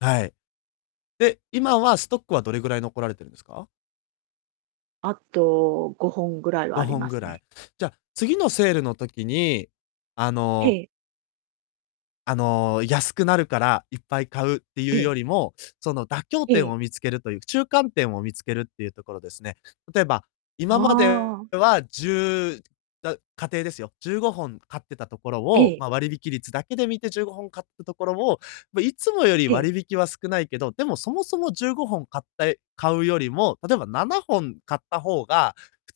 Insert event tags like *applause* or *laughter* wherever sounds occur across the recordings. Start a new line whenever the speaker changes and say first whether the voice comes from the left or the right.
left: はい。で、今は、ストックはどれぐらい残られてるんですか？
right: あと5本ぐらいは
left: ご
right: あり
left: ほん
right: ま
left: ぐ
right: す
left: ら
right: ね。
left: い。じゃあ、次のセールの時に、あ
right: え
left: の
right: え。
left: あの、安くなるからいっぱい買うって
right: え
left: いう
right: え。
left: よりも、その、妥協
right: え
left: 点
right: え。
left: を見つけるという中間点を見つけるっていうところですね。例えば、今まで
right: ああ。
left: はじゅうだ、仮定ですよ、15本買ってたところ
right: え
left: を、
right: え。
left: ま、割引率だけで見て15本買ったところを、ま、いつもより
right: ええ。
left: 割引は少ないけど、でも、そもそも15本買ったい買うよりも、例えば7本買った方が、普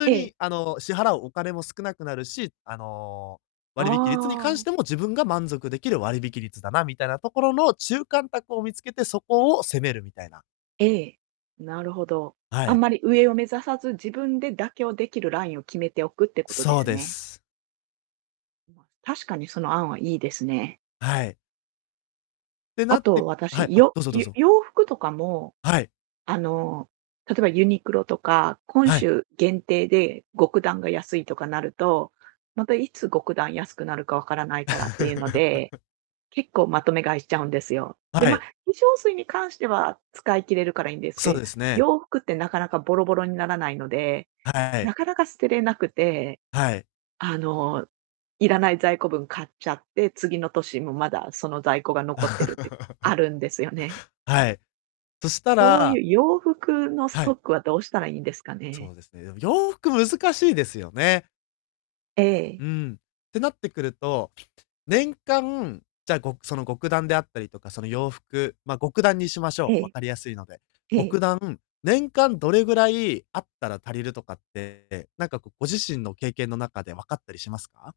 left: 通
right: ええ。
left: に、あの、支払うお金も少なくなるし、あの、
right: あ
left: 割引率に関し
right: あ。
left: ても自分が満足できる割引率だな、みたいなところの中間択を見つけてそこを攻める、みたいな。
right: ええ、なるほど。
left: は
right: あん
left: い。
right: まり上を目指さず、自分で妥協できるラインを決めておくってことで
left: そう
right: す
left: で
right: ね。
left: す。
right: んます、確かにその案は良いですね。
left: はい。て
right: あ
left: なっ
right: と、
left: てはい。
right: 私、
left: あ、
right: よ
left: どうぞどう
right: よ
left: ぞ。
right: 洋服とかも
left: はい。
right: あの、例えばユニクロとか、今
left: はい。
right: 週限定で極暖が安いとかなると、またいつ極暖安くなるか分からないからっていうので、
left: *laughs*
right: 結構まとめ買いしちゃうんですよ。で、
left: は
right: ま、
left: い。
right: 化粧水に関しては使い切れるから良いんです
left: そう
right: け
left: ですね。
right: 洋服ってなかなかボロボロにならないので、
left: はい。
right: なかなか捨てれなくて。
left: はい。
right: あの、いらない在庫分買っちゃって、次の年もまだその在庫が残ってるってあ
left: *laughs*
right: るんですよね。
left: はい。そした
right: こうい
left: ら
right: う、洋服のス
left: は
right: ト
left: い。
right: ックはどうしたらいいんですかね。
left: そうですね。でも、洋服難しいですよね。
right: ええ。
left: うん。ってなってくると、年間、じゃ、ごくその、極暖であったりとか、その、洋服、ま、極暖にしまし
right: え
left: ょう、分
right: え。
left: かりやすいので。
right: ええ。
left: 極暖、年間どれぐらい有ったら足りるとかって、なんか、こう、ご自身の経験の中で分かったりしますか？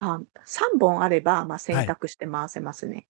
right: あん、3本あれば、ま、洗
left: はい。
right: 濯して回せますね。